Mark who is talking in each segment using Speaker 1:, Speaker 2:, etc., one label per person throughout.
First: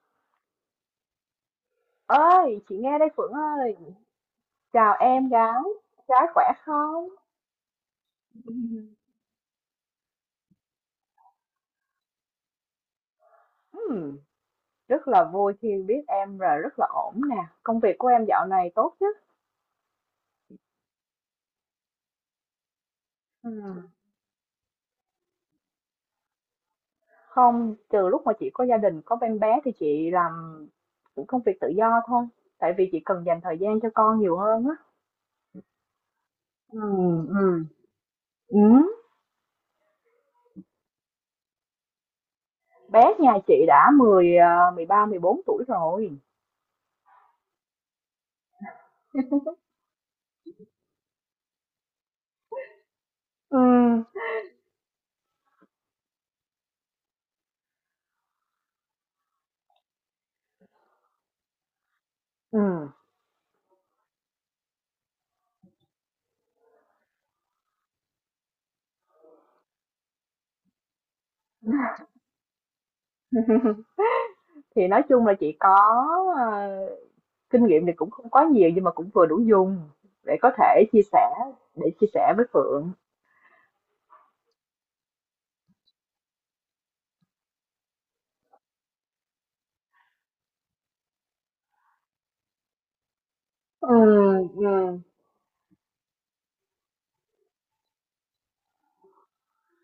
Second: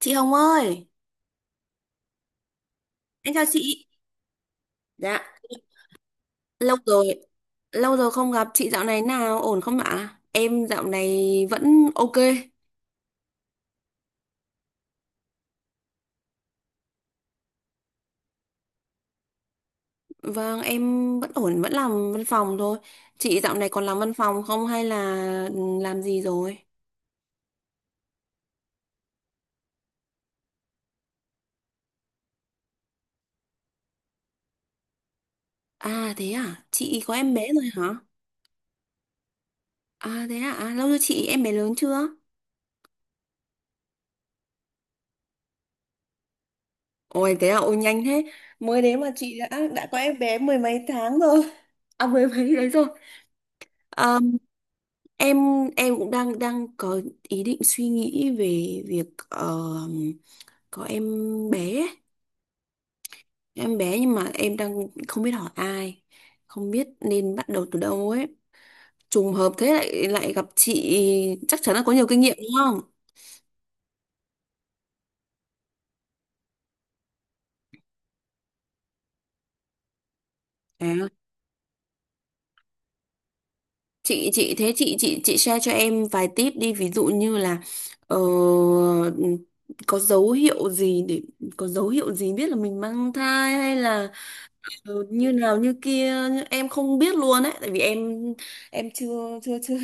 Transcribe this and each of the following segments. Speaker 1: Chị Hồng ơi,
Speaker 2: Ơi chị nghe đây Phượng
Speaker 1: em chào
Speaker 2: ơi.
Speaker 1: chị.
Speaker 2: Chào
Speaker 1: Dạ,
Speaker 2: em gái. Gái khỏe
Speaker 1: lâu
Speaker 2: không?
Speaker 1: rồi, lâu rồi không gặp chị, dạo này nào ổn không ạ? Em dạo này vẫn ok.
Speaker 2: Ừm, Rất là vui khi biết em, rồi rất là ổn nè. Công việc của em dạo này tốt chứ?
Speaker 1: Vâng em vẫn ổn, vẫn làm văn phòng thôi. Chị dạo này còn
Speaker 2: Ừm,
Speaker 1: làm văn phòng không hay là làm gì rồi?
Speaker 2: Không, từ lúc mà chị có gia đình có em bé thì chị làm công việc tự do thôi, tại vì chị cần dành thời gian cho con nhiều hơn á.
Speaker 1: À thế à, chị có
Speaker 2: Ừm,
Speaker 1: em bé
Speaker 2: ừm,
Speaker 1: rồi hả?
Speaker 2: ừm.
Speaker 1: À thế à, à lâu rồi chị, em bé lớn chưa?
Speaker 2: Bé nhà chị đã 13-14 tuổi rồi.
Speaker 1: Ôi thế à, ôi nhanh thế. Mới đấy mà chị đã có em bé mười mấy tháng rồi. À mười mấy đấy rồi.
Speaker 2: Ừm,
Speaker 1: Ờ, em em cũng đang đang có ý định suy nghĩ về việc ờ, có em bé ấy.
Speaker 2: ừm.
Speaker 1: Em bé, nhưng mà em đang không biết hỏi ai, không biết nên bắt đầu từ đâu ấy. Trùng hợp thế lại lại gặp chị chắc chắn là có nhiều kinh nghiệm đúng không?
Speaker 2: Thì nói chung là chị có ờ, kinh nghiệm thì cũng không quá nhiều nhưng mà cũng vừa đủ dùng để có thể chia
Speaker 1: À,
Speaker 2: sẻ, để chia sẻ với Phượng.
Speaker 1: chị thế chị share cho em vài tip đi, ví dụ như là ờ, có dấu hiệu gì để có dấu hiệu gì biết là mình mang thai hay
Speaker 2: Ừ,
Speaker 1: là
Speaker 2: ừ.
Speaker 1: ừ, như nào như kia em không biết luôn ấy, tại vì em chưa chưa chưa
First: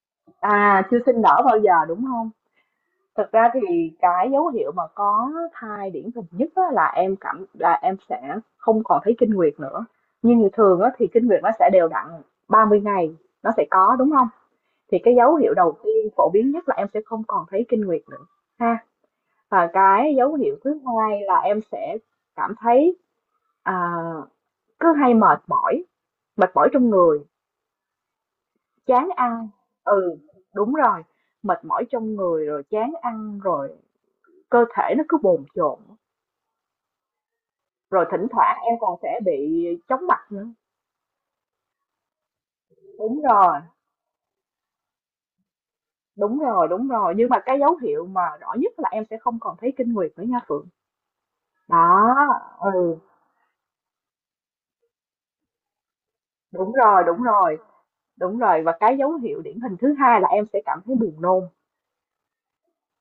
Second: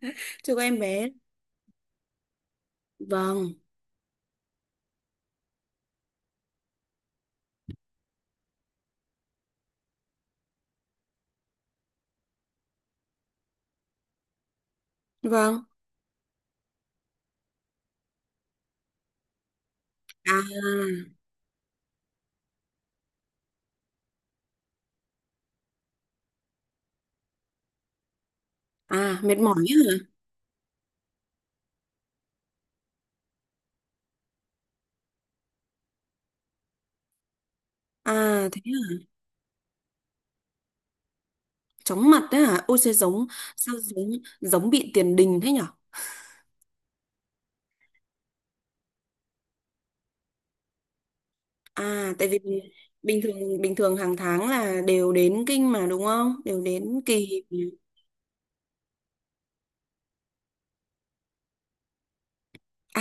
Speaker 1: chưa có em
Speaker 2: À, chưa
Speaker 1: bé,
Speaker 2: sinh nở bao giờ đúng không? Thật ra
Speaker 1: vâng.
Speaker 2: thì cái dấu hiệu mà có thai điển hình nhất á, là em cảm là em sẽ không còn thấy kinh nguyệt nữa. Nhưng thường á, thì kinh nguyệt nó sẽ đều đặn 30 ngày, nó sẽ có đúng không? Thì cái dấu hiệu
Speaker 1: Vâng.
Speaker 2: đầu tiên phổ biến nhất là em sẽ không còn thấy kinh nguyệt nữa ha. Và cái dấu hiệu thứ
Speaker 1: À
Speaker 2: hai là em sẽ cảm thấy à, cứ hay mệt mỏi, mệt mỏi trong người, chán
Speaker 1: à mệt
Speaker 2: ăn.
Speaker 1: mỏi ấy hả?
Speaker 2: Ừ, đúng rồi, mệt mỏi trong người rồi chán ăn rồi, cơ thể nó cứ bồn chồn, rồi thỉnh
Speaker 1: À
Speaker 2: thoảng
Speaker 1: thế
Speaker 2: em
Speaker 1: hả,
Speaker 2: còn sẽ bị chóng mặt nữa.
Speaker 1: chóng mặt đấy hả? Ôi trời,
Speaker 2: Đúng
Speaker 1: giống
Speaker 2: rồi.
Speaker 1: sao, giống giống bị tiền đình thế nhở?
Speaker 2: Đúng rồi, nhưng mà cái dấu hiệu mà rõ nhất là em sẽ không còn thấy kinh nguyệt nữa nha Phượng. Đó.
Speaker 1: À tại vì
Speaker 2: Ừ.
Speaker 1: bình thường hàng tháng là đều đến kinh mà đúng không, đều
Speaker 2: đúng
Speaker 1: đến
Speaker 2: rồi đúng
Speaker 1: kỳ.
Speaker 2: rồi đúng rồi, và cái dấu hiệu điển hình thứ hai là em sẽ cảm thấy buồn nôn.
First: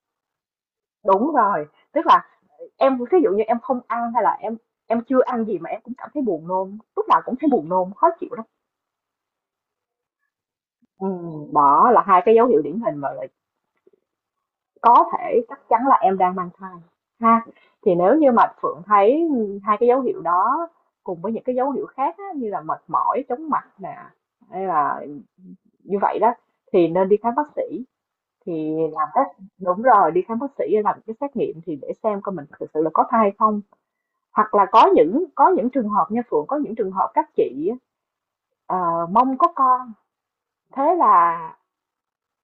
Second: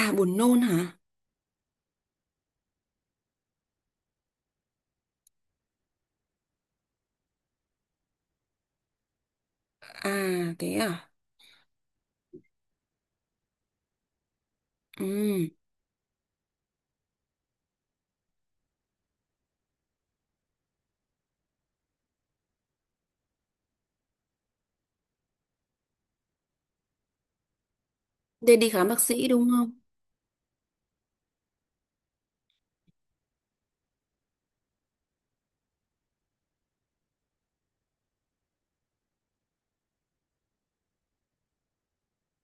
Speaker 1: À buồn nôn hả?
Speaker 2: Đúng rồi, tức là em ví dụ như em không ăn hay là em chưa ăn gì mà em cũng cảm thấy buồn nôn, lúc nào cũng thấy buồn nôn, khó chịu lắm.
Speaker 1: À thế à.
Speaker 2: Ừ, đó là hai cái dấu hiệu điển hình mà lại
Speaker 1: Ừ
Speaker 2: có thể chắc chắn là em đang mang thai ha. Thì nếu như mà Phượng thấy hai cái dấu hiệu đó cùng với những cái dấu hiệu khác á, như là mệt mỏi, chóng mặt nè, hay là như vậy đó, thì nên đi khám bác sĩ,
Speaker 1: thế đi
Speaker 2: thì
Speaker 1: khám bác
Speaker 2: làm
Speaker 1: sĩ
Speaker 2: test.
Speaker 1: đúng không?
Speaker 2: Đúng rồi, đi khám bác sĩ để làm cái xét nghiệm thì để xem coi mình thực sự là có thai hay không. Hoặc là có những trường hợp nha Phượng, có những trường hợp các chị á, mong có con, thế là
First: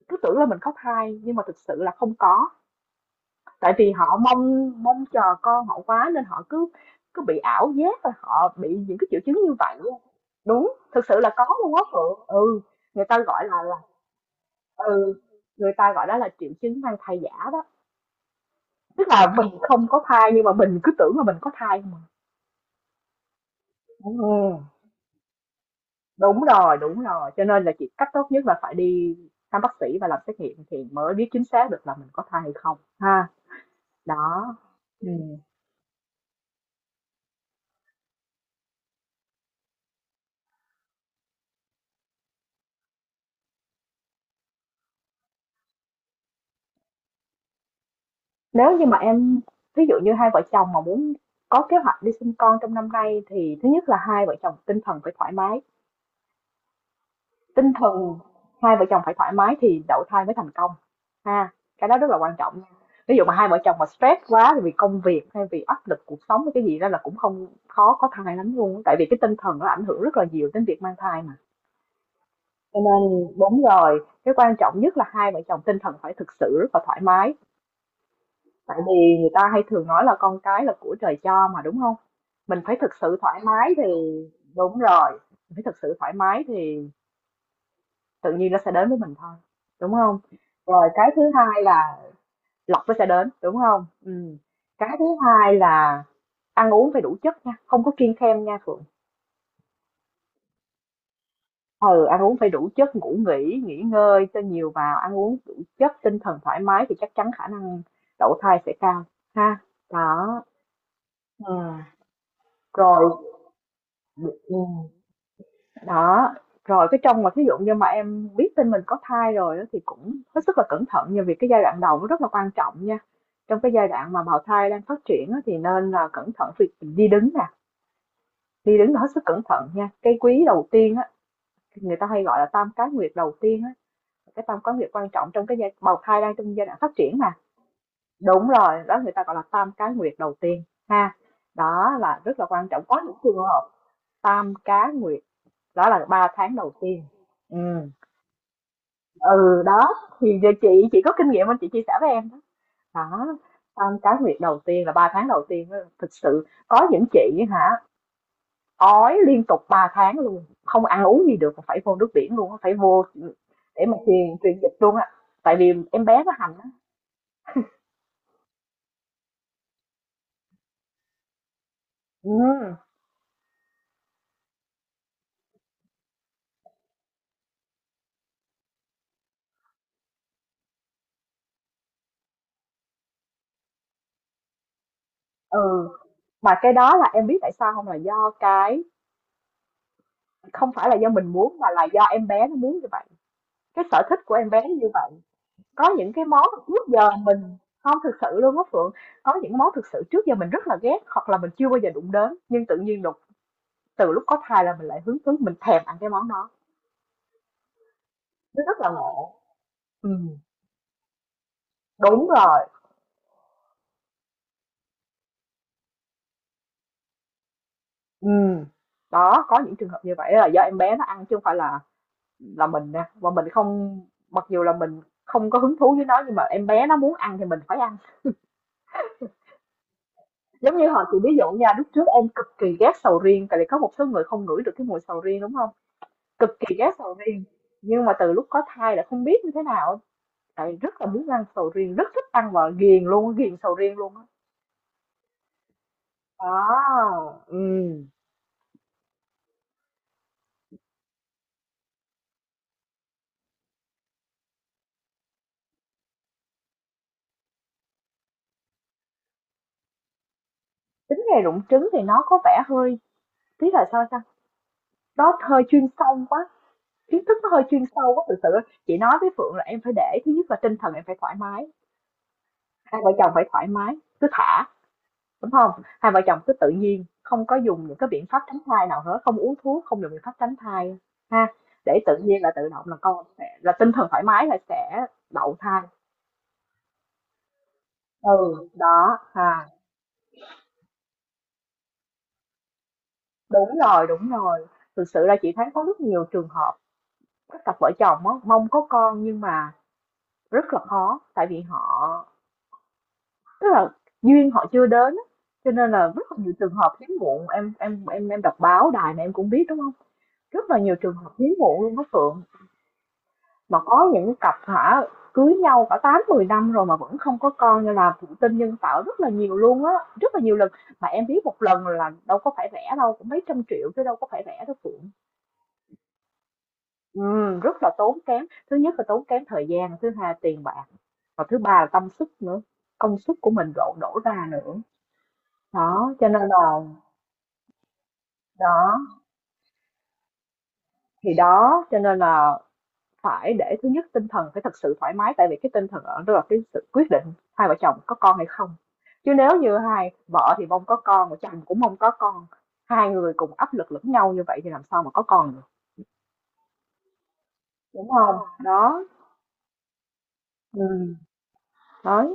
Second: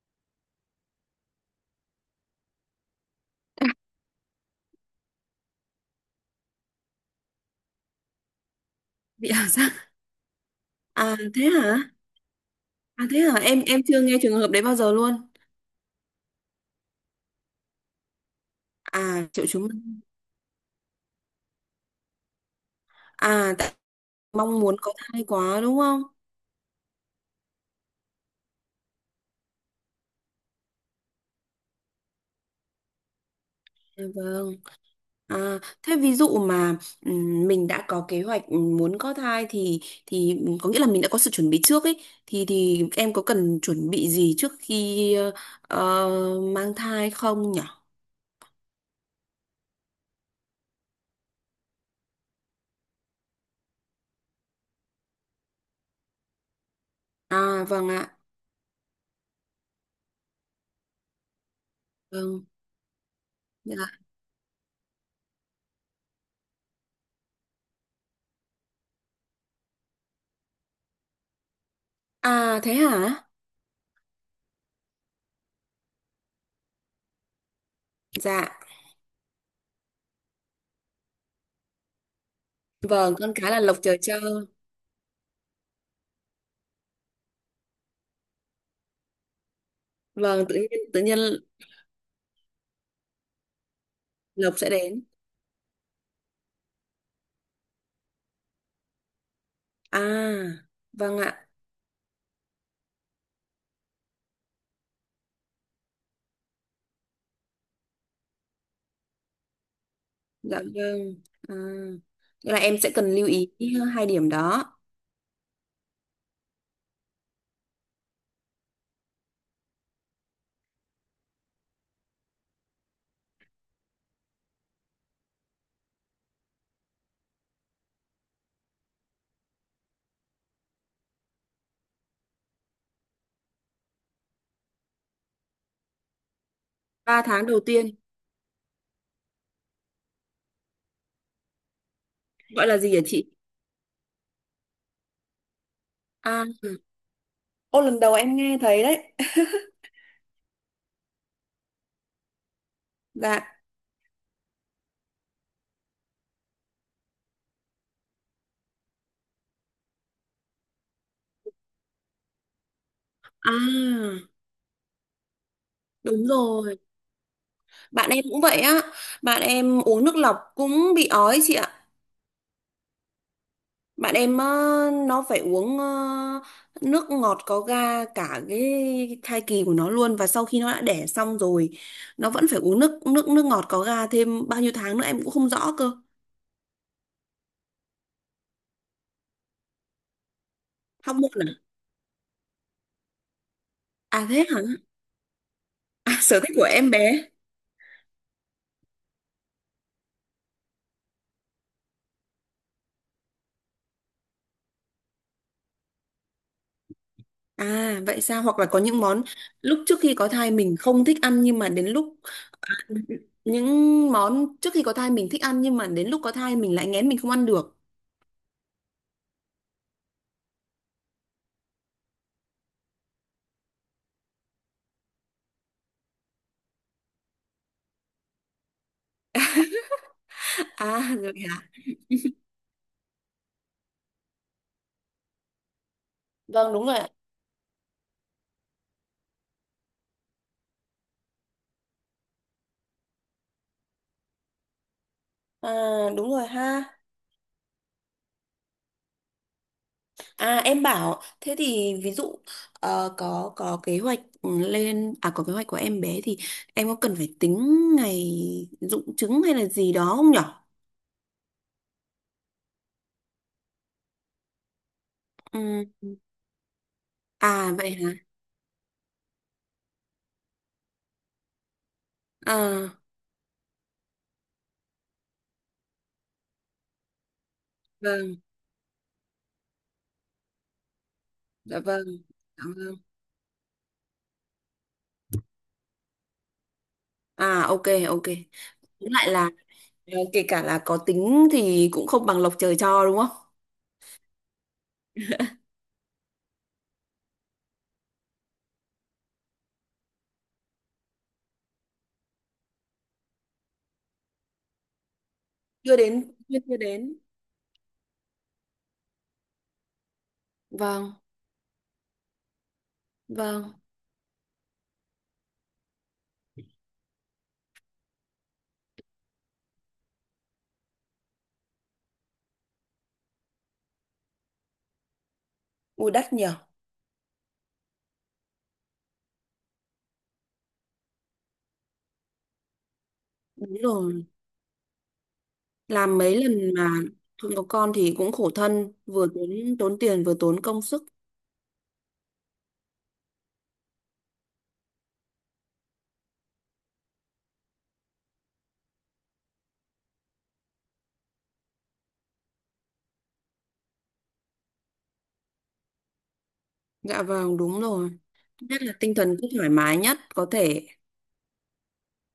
Speaker 2: cứ tưởng là mình có thai nhưng mà thực sự là không có. Tại vì họ mong mong chờ con họ quá, nên họ cứ cứ bị ảo giác và họ bị những cái triệu
Speaker 1: Bị
Speaker 2: chứng
Speaker 1: ảo
Speaker 2: như
Speaker 1: giác?
Speaker 2: vậy luôn. Đúng, thực
Speaker 1: À
Speaker 2: sự là
Speaker 1: thế
Speaker 2: có luôn á
Speaker 1: hả?
Speaker 2: Phượng. Ừ, người
Speaker 1: À
Speaker 2: ta
Speaker 1: thế hả?
Speaker 2: gọi
Speaker 1: Em
Speaker 2: là
Speaker 1: em chưa nghe trường hợp đấy bao giờ luôn.
Speaker 2: ừ, người ta gọi đó là triệu chứng mang thai giả đó. Tức
Speaker 1: À
Speaker 2: là mình
Speaker 1: triệu chứng.
Speaker 2: không có thai nhưng mà mình cứ tưởng là mình có thai mà.
Speaker 1: À tại mong
Speaker 2: Ừ.
Speaker 1: muốn có thai quá đúng không?
Speaker 2: Đúng rồi. Cho nên là chị, cách tốt nhất là phải đi thăm bác sĩ và làm xét nghiệm thì mới biết chính xác được là mình có thai hay không ha.
Speaker 1: À, vâng.
Speaker 2: Đó. Ừ.
Speaker 1: À thế ví dụ mà mình đã có kế hoạch muốn có thai thì có nghĩa là mình đã có sự chuẩn bị trước ấy, thì em có cần chuẩn bị gì trước khi mang thai không nhỉ?
Speaker 2: Nếu như mà em, ví dụ như hai vợ chồng mà muốn có kế hoạch đi sinh con trong năm nay, thì thứ nhất là hai vợ chồng tinh thần phải thoải mái,
Speaker 1: À
Speaker 2: tinh
Speaker 1: vâng ạ.
Speaker 2: thần hai vợ chồng phải thoải mái thì đậu thai mới thành công ha. Cái đó rất là quan
Speaker 1: Vâng.
Speaker 2: trọng nha. Ví dụ mà hai vợ chồng mà
Speaker 1: Dạ.
Speaker 2: stress quá, thì vì công việc hay vì áp lực cuộc sống hay cái gì đó, là cũng không, khó có thai lắm luôn, tại vì cái tinh thần nó ảnh hưởng rất là nhiều đến việc mang thai mà.
Speaker 1: À thế
Speaker 2: Cho
Speaker 1: hả?
Speaker 2: nên đúng rồi, cái quan trọng nhất là hai vợ chồng tinh thần phải thực sự rất là thoải mái,
Speaker 1: Dạ.
Speaker 2: tại vì người ta hay thường nói là con cái là của trời cho mà, đúng không? Mình phải thực
Speaker 1: Vâng,
Speaker 2: sự
Speaker 1: con
Speaker 2: thoải
Speaker 1: cái là
Speaker 2: mái
Speaker 1: lộc
Speaker 2: thì,
Speaker 1: trời cho.
Speaker 2: đúng rồi, mình phải thực sự thoải mái thì tự nhiên nó sẽ đến với mình thôi, đúng không?
Speaker 1: Vâng,
Speaker 2: Rồi
Speaker 1: tự
Speaker 2: cái
Speaker 1: nhiên
Speaker 2: thứ hai là lộc nó sẽ đến, đúng không.
Speaker 1: lộc sẽ
Speaker 2: Cái
Speaker 1: đến.
Speaker 2: thứ hai là ăn uống phải đủ chất nha, không có kiêng khem nha Phượng.
Speaker 1: À, vâng ạ.
Speaker 2: Ừ, ăn uống phải đủ chất, ngủ nghỉ, nghỉ ngơi cho nhiều vào, ăn uống đủ chất, tinh thần thoải mái thì chắc chắn khả năng đậu thai sẽ cao ha. Đó.
Speaker 1: Dạ vâng.
Speaker 2: Ờ.
Speaker 1: À, nghĩa là em sẽ
Speaker 2: Rồi,
Speaker 1: cần lưu ý hai điểm đó.
Speaker 2: ừm. Đó, rồi cái trong mà thí dụ như mà em biết tin mình có thai rồi đó, thì cũng hết sức là cẩn thận nha, vì cái giai đoạn đầu nó rất là quan trọng nha. Trong cái giai đoạn mà bào thai đang phát triển á, thì nên là cẩn thận việc đi đứng nè, đi đứng là hết sức cẩn thận nha. Cái quý đầu tiên á, người ta hay gọi là tam cá nguyệt đầu tiên á, cái tam cá nguyệt quan trọng trong cái giai bào thai đang trong giai đoạn phát triển
Speaker 1: Ba
Speaker 2: mà.
Speaker 1: tháng đầu tiên
Speaker 2: Đúng rồi, đó người ta gọi là tam cá nguyệt đầu tiên ha. Đó là rất là
Speaker 1: gọi
Speaker 2: quan
Speaker 1: là
Speaker 2: trọng.
Speaker 1: gì
Speaker 2: Có
Speaker 1: hả
Speaker 2: những
Speaker 1: chị?
Speaker 2: trường hợp tam cá nguyệt, đó là ba
Speaker 1: À,
Speaker 2: tháng đầu tiên. Ừ.
Speaker 1: ô lần đầu em nghe thấy đấy.
Speaker 2: Ừ đó, thì giờ chị có kinh nghiệm nên chị chia sẻ với em đó. Đó,
Speaker 1: Dạ.
Speaker 2: xong cái việc đầu tiên là 3 tháng đầu tiên á, thực sự có những chị hả ói liên tục 3 tháng luôn, không ăn uống gì được, phải vô nước biển luôn á, phải vô ừ, để mà
Speaker 1: À,
Speaker 2: truyền truyền dịch luôn á, tại vì em bé
Speaker 1: đúng
Speaker 2: nó hành á.
Speaker 1: rồi. Bạn em cũng vậy á. Bạn em uống nước lọc cũng bị ói chị ạ.
Speaker 2: Ừ.
Speaker 1: Bạn em, nó phải uống nước ngọt có ga cả cái thai kỳ của nó luôn, và sau khi nó đã đẻ xong rồi nó vẫn phải uống nước nước nước ngọt có ga thêm bao nhiêu tháng nữa em cũng không rõ
Speaker 2: Ừ,
Speaker 1: cơ.
Speaker 2: mà cái đó là em biết tại sao không, là do cái, không phải là do
Speaker 1: Hóc
Speaker 2: mình
Speaker 1: môn à?
Speaker 2: muốn mà là do em bé nó muốn như vậy, cái sở thích
Speaker 1: À
Speaker 2: của
Speaker 1: thế
Speaker 2: em
Speaker 1: hả?
Speaker 2: bé nó như vậy. Có những
Speaker 1: À,
Speaker 2: cái
Speaker 1: sở
Speaker 2: món
Speaker 1: thích của
Speaker 2: trước
Speaker 1: em
Speaker 2: giờ
Speaker 1: bé.
Speaker 2: mình không, thực sự luôn á Phượng, có những món thực sự trước giờ mình rất là ghét hoặc là mình chưa bao giờ đụng đến, nhưng tự nhiên đùng, từ lúc có thai là mình lại hứng thú, mình thèm ăn cái món đó,
Speaker 1: À vậy sao? Hoặc
Speaker 2: nó
Speaker 1: là
Speaker 2: rất
Speaker 1: có
Speaker 2: là
Speaker 1: những món
Speaker 2: ngộ.
Speaker 1: lúc trước khi có
Speaker 2: Ừm,
Speaker 1: thai mình không thích ăn nhưng mà đến lúc
Speaker 2: đúng rồi,
Speaker 1: những món trước khi có thai mình thích ăn nhưng mà đến lúc có thai mình lại nghén, mình không ăn được.
Speaker 2: ừm. Đó, có những trường hợp như vậy là do em bé nó ăn chứ không phải là mình nha, và mình không, mặc dù là mình không có hứng thú với nó nhưng mà em bé nó muốn ăn thì mình phải ăn. Giống như
Speaker 1: À
Speaker 2: hồi chị ví
Speaker 1: rồi
Speaker 2: dụ
Speaker 1: hả?
Speaker 2: nha, lúc trước em cực kỳ ghét sầu riêng, tại vì có một số người không ngửi được cái mùi sầu riêng, đúng không. Cực
Speaker 1: Vâng
Speaker 2: kỳ
Speaker 1: đúng
Speaker 2: ghét
Speaker 1: rồi ạ.
Speaker 2: sầu riêng, nhưng mà từ lúc có thai là không biết như thế nào á, lại rất là muốn ăn sầu riêng, rất thích ăn và ghiền luôn, ghiền sầu riêng luôn á.
Speaker 1: À đúng rồi ha.
Speaker 2: Đó, ừm.
Speaker 1: À em bảo thế thì ví dụ có kế hoạch lên, à có kế hoạch của em bé thì em có cần phải tính ngày dụng trứng hay là gì đó không nhở?
Speaker 2: Tính nghề rụng trứng thì nó có vẻ hơi, tí là sao ta, nó hơi
Speaker 1: Ừ.
Speaker 2: chuyên sâu quá, kiến thức nó hơi
Speaker 1: À
Speaker 2: chuyên
Speaker 1: vậy hả?
Speaker 2: sâu quá thực sự. Chị nói với Phượng là em phải để thứ nhất là tinh thần em phải thoải mái,
Speaker 1: À
Speaker 2: hai vợ chồng phải thoải mái, cứ thả, đúng không, hai vợ chồng cứ tự nhiên, không có dùng những cái biện
Speaker 1: vâng.
Speaker 2: pháp tránh thai nào hết, không uống thuốc, không dùng biện pháp tránh thai ha,
Speaker 1: Dạ
Speaker 2: để
Speaker 1: vâng,
Speaker 2: tự nhiên là tự
Speaker 1: cảm
Speaker 2: động
Speaker 1: ơn.
Speaker 2: là con sẽ là, tinh thần thoải mái là sẽ đậu thai.
Speaker 1: À ok ok.
Speaker 2: Ừ
Speaker 1: Cũng
Speaker 2: đó
Speaker 1: lại là
Speaker 2: ha.
Speaker 1: kể cả là có tính thì cũng không bằng lộc trời cho đúng không?
Speaker 2: Đúng rồi, đúng rồi, thực sự là chị thấy có rất nhiều trường hợp các cặp vợ chồng á, mong có con nhưng mà rất là khó, tại vì họ, tức là duyên họ chưa đến á. Cho nên
Speaker 1: Chưa
Speaker 2: là
Speaker 1: đến,
Speaker 2: rất là nhiều
Speaker 1: chưa
Speaker 2: trường
Speaker 1: chưa
Speaker 2: hợp hiếm
Speaker 1: đến.
Speaker 2: muộn, em đọc báo đài này em cũng biết đúng không, rất là nhiều
Speaker 1: Vâng,
Speaker 2: trường hợp hiếm muộn luôn đó Phượng.
Speaker 1: vâng.
Speaker 2: Mà có những cặp hả, cưới nhau cả 8-10 năm rồi mà vẫn không có con, nên là thụ tinh nhân tạo rất là nhiều luôn á, rất là nhiều lần. Mà em biết một lần là đâu có phải rẻ đâu, cũng mấy trăm triệu chứ đâu có phải rẻ đâu Phượng.
Speaker 1: Ui đắt nhỉ.
Speaker 2: Ừ, rất là tốn kém. Thứ nhất là tốn kém thời gian, thứ hai là tiền bạc, và thứ ba là tâm sức nữa. Công sức của mình
Speaker 1: Đúng
Speaker 2: đổ đổ
Speaker 1: rồi.
Speaker 2: ra nữa. Đó,
Speaker 1: Làm
Speaker 2: cho
Speaker 1: mấy
Speaker 2: nên là,
Speaker 1: lần mà không có con thì cũng khổ thân,
Speaker 2: đó,
Speaker 1: vừa tốn tốn tiền vừa tốn công sức.
Speaker 2: thì đó, cho nên là phải để thứ nhất tinh thần phải thật sự thoải mái, tại vì cái tinh thần ở đó là cái sự quyết định hai vợ chồng có con hay không. Chứ nếu như hai vợ thì mong có con, mà chồng cũng mong có con, hai người cùng áp lực lẫn nhau như vậy thì làm sao mà có con được,
Speaker 1: Dạ vâng, đúng
Speaker 2: đúng
Speaker 1: rồi.
Speaker 2: không?
Speaker 1: Nhất là
Speaker 2: Đó,
Speaker 1: tinh thần cứ thoải mái nhất có
Speaker 2: ừ,
Speaker 1: thể.
Speaker 2: đấy.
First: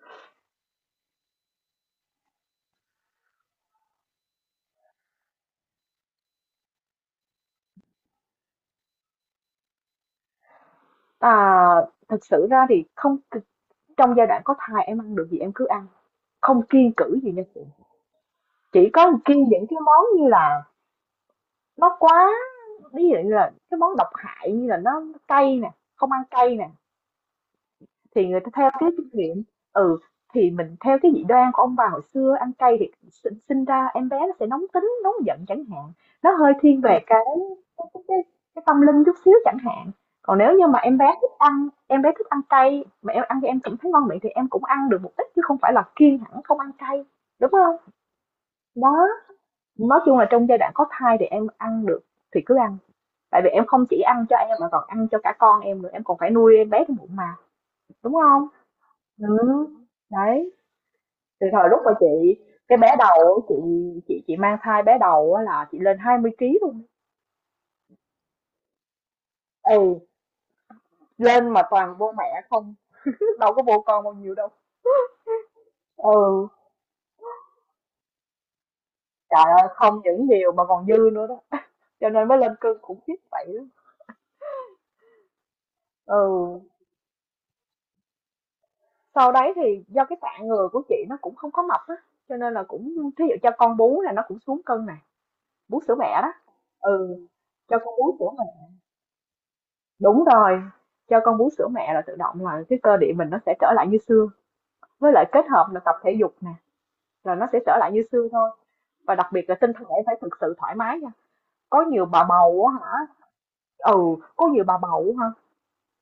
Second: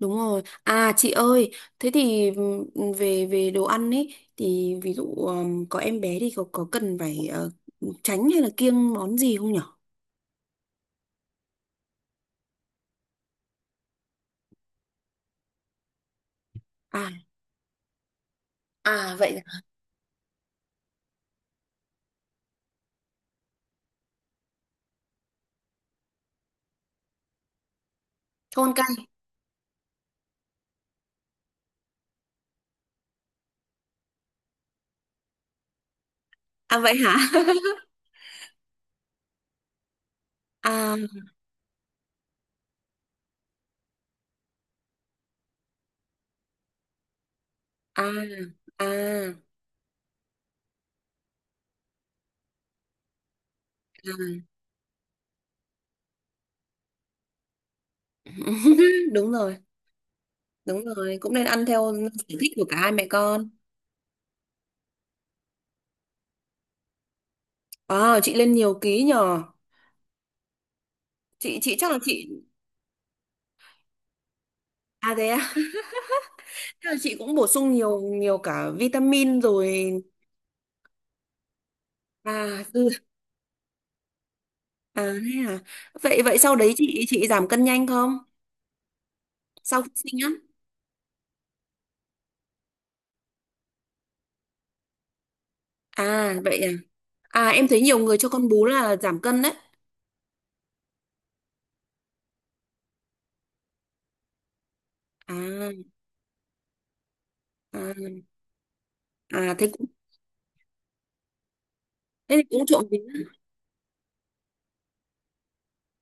Speaker 1: Đúng rồi. À chị ơi, thế thì về về đồ ăn ấy thì ví dụ có em bé thì có cần phải tránh hay là kiêng món gì không nhở?
Speaker 2: À, thực sự ra thì không, trong giai đoạn có thai em ăn được gì em cứ ăn, không kiêng
Speaker 1: À
Speaker 2: cữ gì nha chị. Chỉ có
Speaker 1: à,
Speaker 2: kiêng
Speaker 1: vậy
Speaker 2: những cái món như là nó quá, ví dụ như là cái món độc hại, như là nó cay nè, không ăn cay nè, thì người ta theo
Speaker 1: thôn
Speaker 2: cái
Speaker 1: cay.
Speaker 2: kinh nghiệm, ừ, thì mình theo cái dị đoan của ông bà hồi xưa, ăn cay thì sinh ra em bé nó sẽ nóng tính nóng giận chẳng hạn, nó hơi
Speaker 1: À
Speaker 2: thiên
Speaker 1: vậy
Speaker 2: về
Speaker 1: hả?
Speaker 2: cái, cái, cái, cái tâm linh chút xíu chẳng hạn. Còn nếu như mà
Speaker 1: À
Speaker 2: em bé thích ăn em bé thích ăn cay mà em ăn cho em cảm thấy ngon miệng thì em cũng ăn được một ít, chứ không phải là kiêng hẳn không ăn cay, đúng không?
Speaker 1: à à,
Speaker 2: Đó,
Speaker 1: à.
Speaker 2: nói chung là trong giai đoạn có thai thì em ăn được thì cứ ăn, tại vì em không chỉ ăn cho em mà còn ăn cho cả con em nữa, em còn phải nuôi em bé trong bụng mà, đúng không?
Speaker 1: Đúng rồi,
Speaker 2: Ừ, đấy,
Speaker 1: đúng rồi cũng nên
Speaker 2: từ
Speaker 1: ăn
Speaker 2: thời lúc mà
Speaker 1: theo
Speaker 2: chị
Speaker 1: sở thích của cả
Speaker 2: cái
Speaker 1: hai
Speaker 2: bé
Speaker 1: mẹ
Speaker 2: đầu á,
Speaker 1: con.
Speaker 2: chị mang thai bé đầu á là chị lên 20 kg luôn.
Speaker 1: À chị lên nhiều ký nhờ.
Speaker 2: Ừ, lên
Speaker 1: chị
Speaker 2: mà
Speaker 1: chị chắc
Speaker 2: toàn
Speaker 1: là
Speaker 2: vô
Speaker 1: chị.
Speaker 2: mẹ không, đâu có vô con bao nhiêu đâu.
Speaker 1: À thế à.
Speaker 2: Ừ,
Speaker 1: Chắc là chị cũng bổ sung nhiều nhiều cả vitamin
Speaker 2: trời ơi,
Speaker 1: rồi.
Speaker 2: không những nhiều mà còn dư nữa đó. Cho nên mới lên
Speaker 1: À
Speaker 2: cân
Speaker 1: ừ,
Speaker 2: khủng khiếp vậy đó.
Speaker 1: à thế à. Vậy vậy sau
Speaker 2: Ừ,
Speaker 1: đấy chị giảm cân nhanh không,
Speaker 2: sau đấy
Speaker 1: sau
Speaker 2: thì
Speaker 1: khi
Speaker 2: do cái
Speaker 1: sinh á?
Speaker 2: tạng người của chị nó cũng không có mập á, cho nên là cũng thí dụ cho con bú là nó cũng xuống cân này, bú sữa mẹ đó.
Speaker 1: À vậy à.
Speaker 2: Ừ,
Speaker 1: À em
Speaker 2: cho
Speaker 1: thấy
Speaker 2: con
Speaker 1: nhiều
Speaker 2: bú
Speaker 1: người cho
Speaker 2: sữa.
Speaker 1: con bú là giảm cân đấy.
Speaker 2: Đúng rồi, cho con bú sữa mẹ là tự động là cái cơ địa mình nó sẽ trở lại như xưa. Với lại kết hợp là
Speaker 1: À,
Speaker 2: tập thể dục nè, là nó sẽ trở lại như
Speaker 1: à.
Speaker 2: xưa thôi. Và đặc biệt
Speaker 1: À
Speaker 2: là
Speaker 1: thế
Speaker 2: tinh
Speaker 1: cũng,
Speaker 2: thần em phải thực sự thoải mái nha. Có nhiều bà
Speaker 1: thế thì
Speaker 2: bầu
Speaker 1: cũng
Speaker 2: á
Speaker 1: trộm
Speaker 2: hả?
Speaker 1: vía.
Speaker 2: Ừ, có nhiều bà bầu á hả?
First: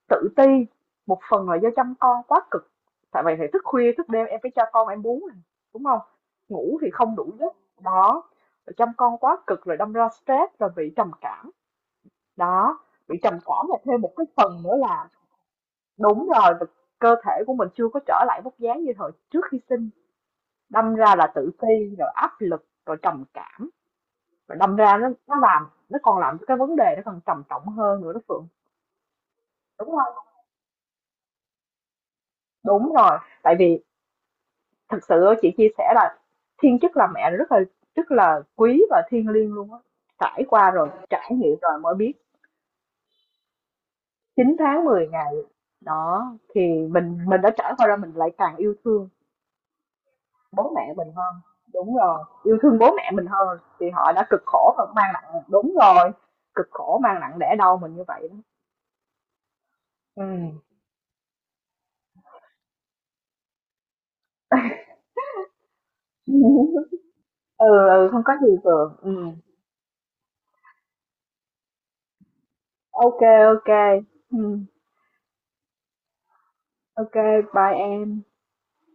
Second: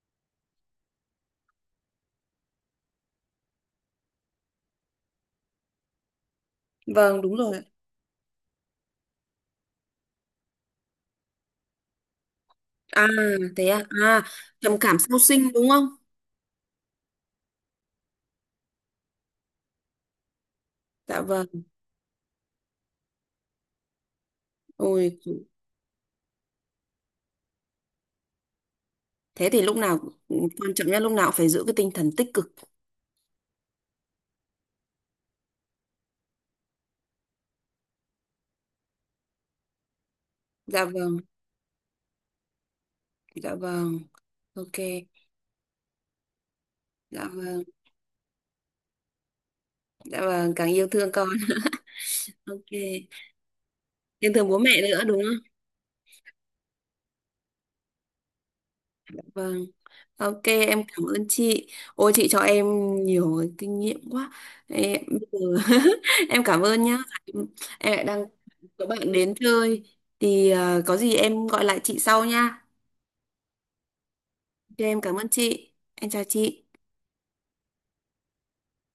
Speaker 2: Tự ti, một phần là do chăm con quá cực. Tại vậy thì thức khuya, thức đêm em phải cho con em bú nè, đúng không? Ngủ thì không
Speaker 1: Vâng
Speaker 2: đủ
Speaker 1: đúng
Speaker 2: giấc.
Speaker 1: rồi.
Speaker 2: Đó, rồi chăm con quá cực rồi đâm ra stress rồi bị trầm cảm. Đó,
Speaker 1: À
Speaker 2: bị trầm cảm
Speaker 1: thế
Speaker 2: là
Speaker 1: à,
Speaker 2: thêm một
Speaker 1: à
Speaker 2: cái phần nữa
Speaker 1: trầm cảm
Speaker 2: là
Speaker 1: sau sinh đúng không?
Speaker 2: đúng rồi, và cơ thể của mình chưa có trở lại vóc dáng như thời trước khi sinh, đâm ra
Speaker 1: Dạ
Speaker 2: là
Speaker 1: vâng.
Speaker 2: tự ti, rồi áp lực, rồi trầm cảm, và đâm ra
Speaker 1: Ôi
Speaker 2: nó làm nó còn làm cho cái vấn đề nó còn trầm trọng hơn nữa đó Phượng,
Speaker 1: thế thì lúc
Speaker 2: đúng
Speaker 1: nào
Speaker 2: không?
Speaker 1: cũng- quan trọng nhất lúc nào cũng phải giữ cái tinh thần tích cực.
Speaker 2: Đúng rồi, tại vì thực sự chị chia sẻ là thiên chức làm mẹ rất là quý và thiêng liêng luôn á, trải qua
Speaker 1: Dạ
Speaker 2: rồi,
Speaker 1: vâng.
Speaker 2: trải nghiệm rồi mới biết,
Speaker 1: Dạ vâng.
Speaker 2: chín
Speaker 1: Ok.
Speaker 2: tháng mười ngày, đó, thì mình
Speaker 1: Dạ
Speaker 2: mình đã
Speaker 1: vâng.
Speaker 2: trải qua rồi mình lại càng yêu thương
Speaker 1: Dạ vâng, càng
Speaker 2: bố
Speaker 1: yêu
Speaker 2: mẹ mình
Speaker 1: thương con.
Speaker 2: hơn, đúng rồi,
Speaker 1: Ok.
Speaker 2: yêu thương bố mẹ mình hơn thì họ đã
Speaker 1: Yêu
Speaker 2: cực
Speaker 1: thương bố
Speaker 2: khổ
Speaker 1: mẹ
Speaker 2: và
Speaker 1: nữa
Speaker 2: mang
Speaker 1: đúng không?
Speaker 2: nặng, đúng rồi, cực khổ mang nặng đẻ đau mình như vậy đó.
Speaker 1: Dạ vâng. Ok,
Speaker 2: Ừm.
Speaker 1: em cảm ơn chị. Ôi chị cho em nhiều cái kinh nghiệm quá. Em, bây giờ em cảm ơn nhá. Em,
Speaker 2: Ừ,
Speaker 1: em lại
Speaker 2: ừ, không
Speaker 1: đang
Speaker 2: có gì
Speaker 1: có
Speaker 2: Phượng.
Speaker 1: bạn
Speaker 2: Ừm.
Speaker 1: đến chơi thì có gì em gọi lại chị sau nha.
Speaker 2: Ok, ok, ô kê.
Speaker 1: Ok, em cảm ơn chị. Em chào chị.
Speaker 2: Bye em.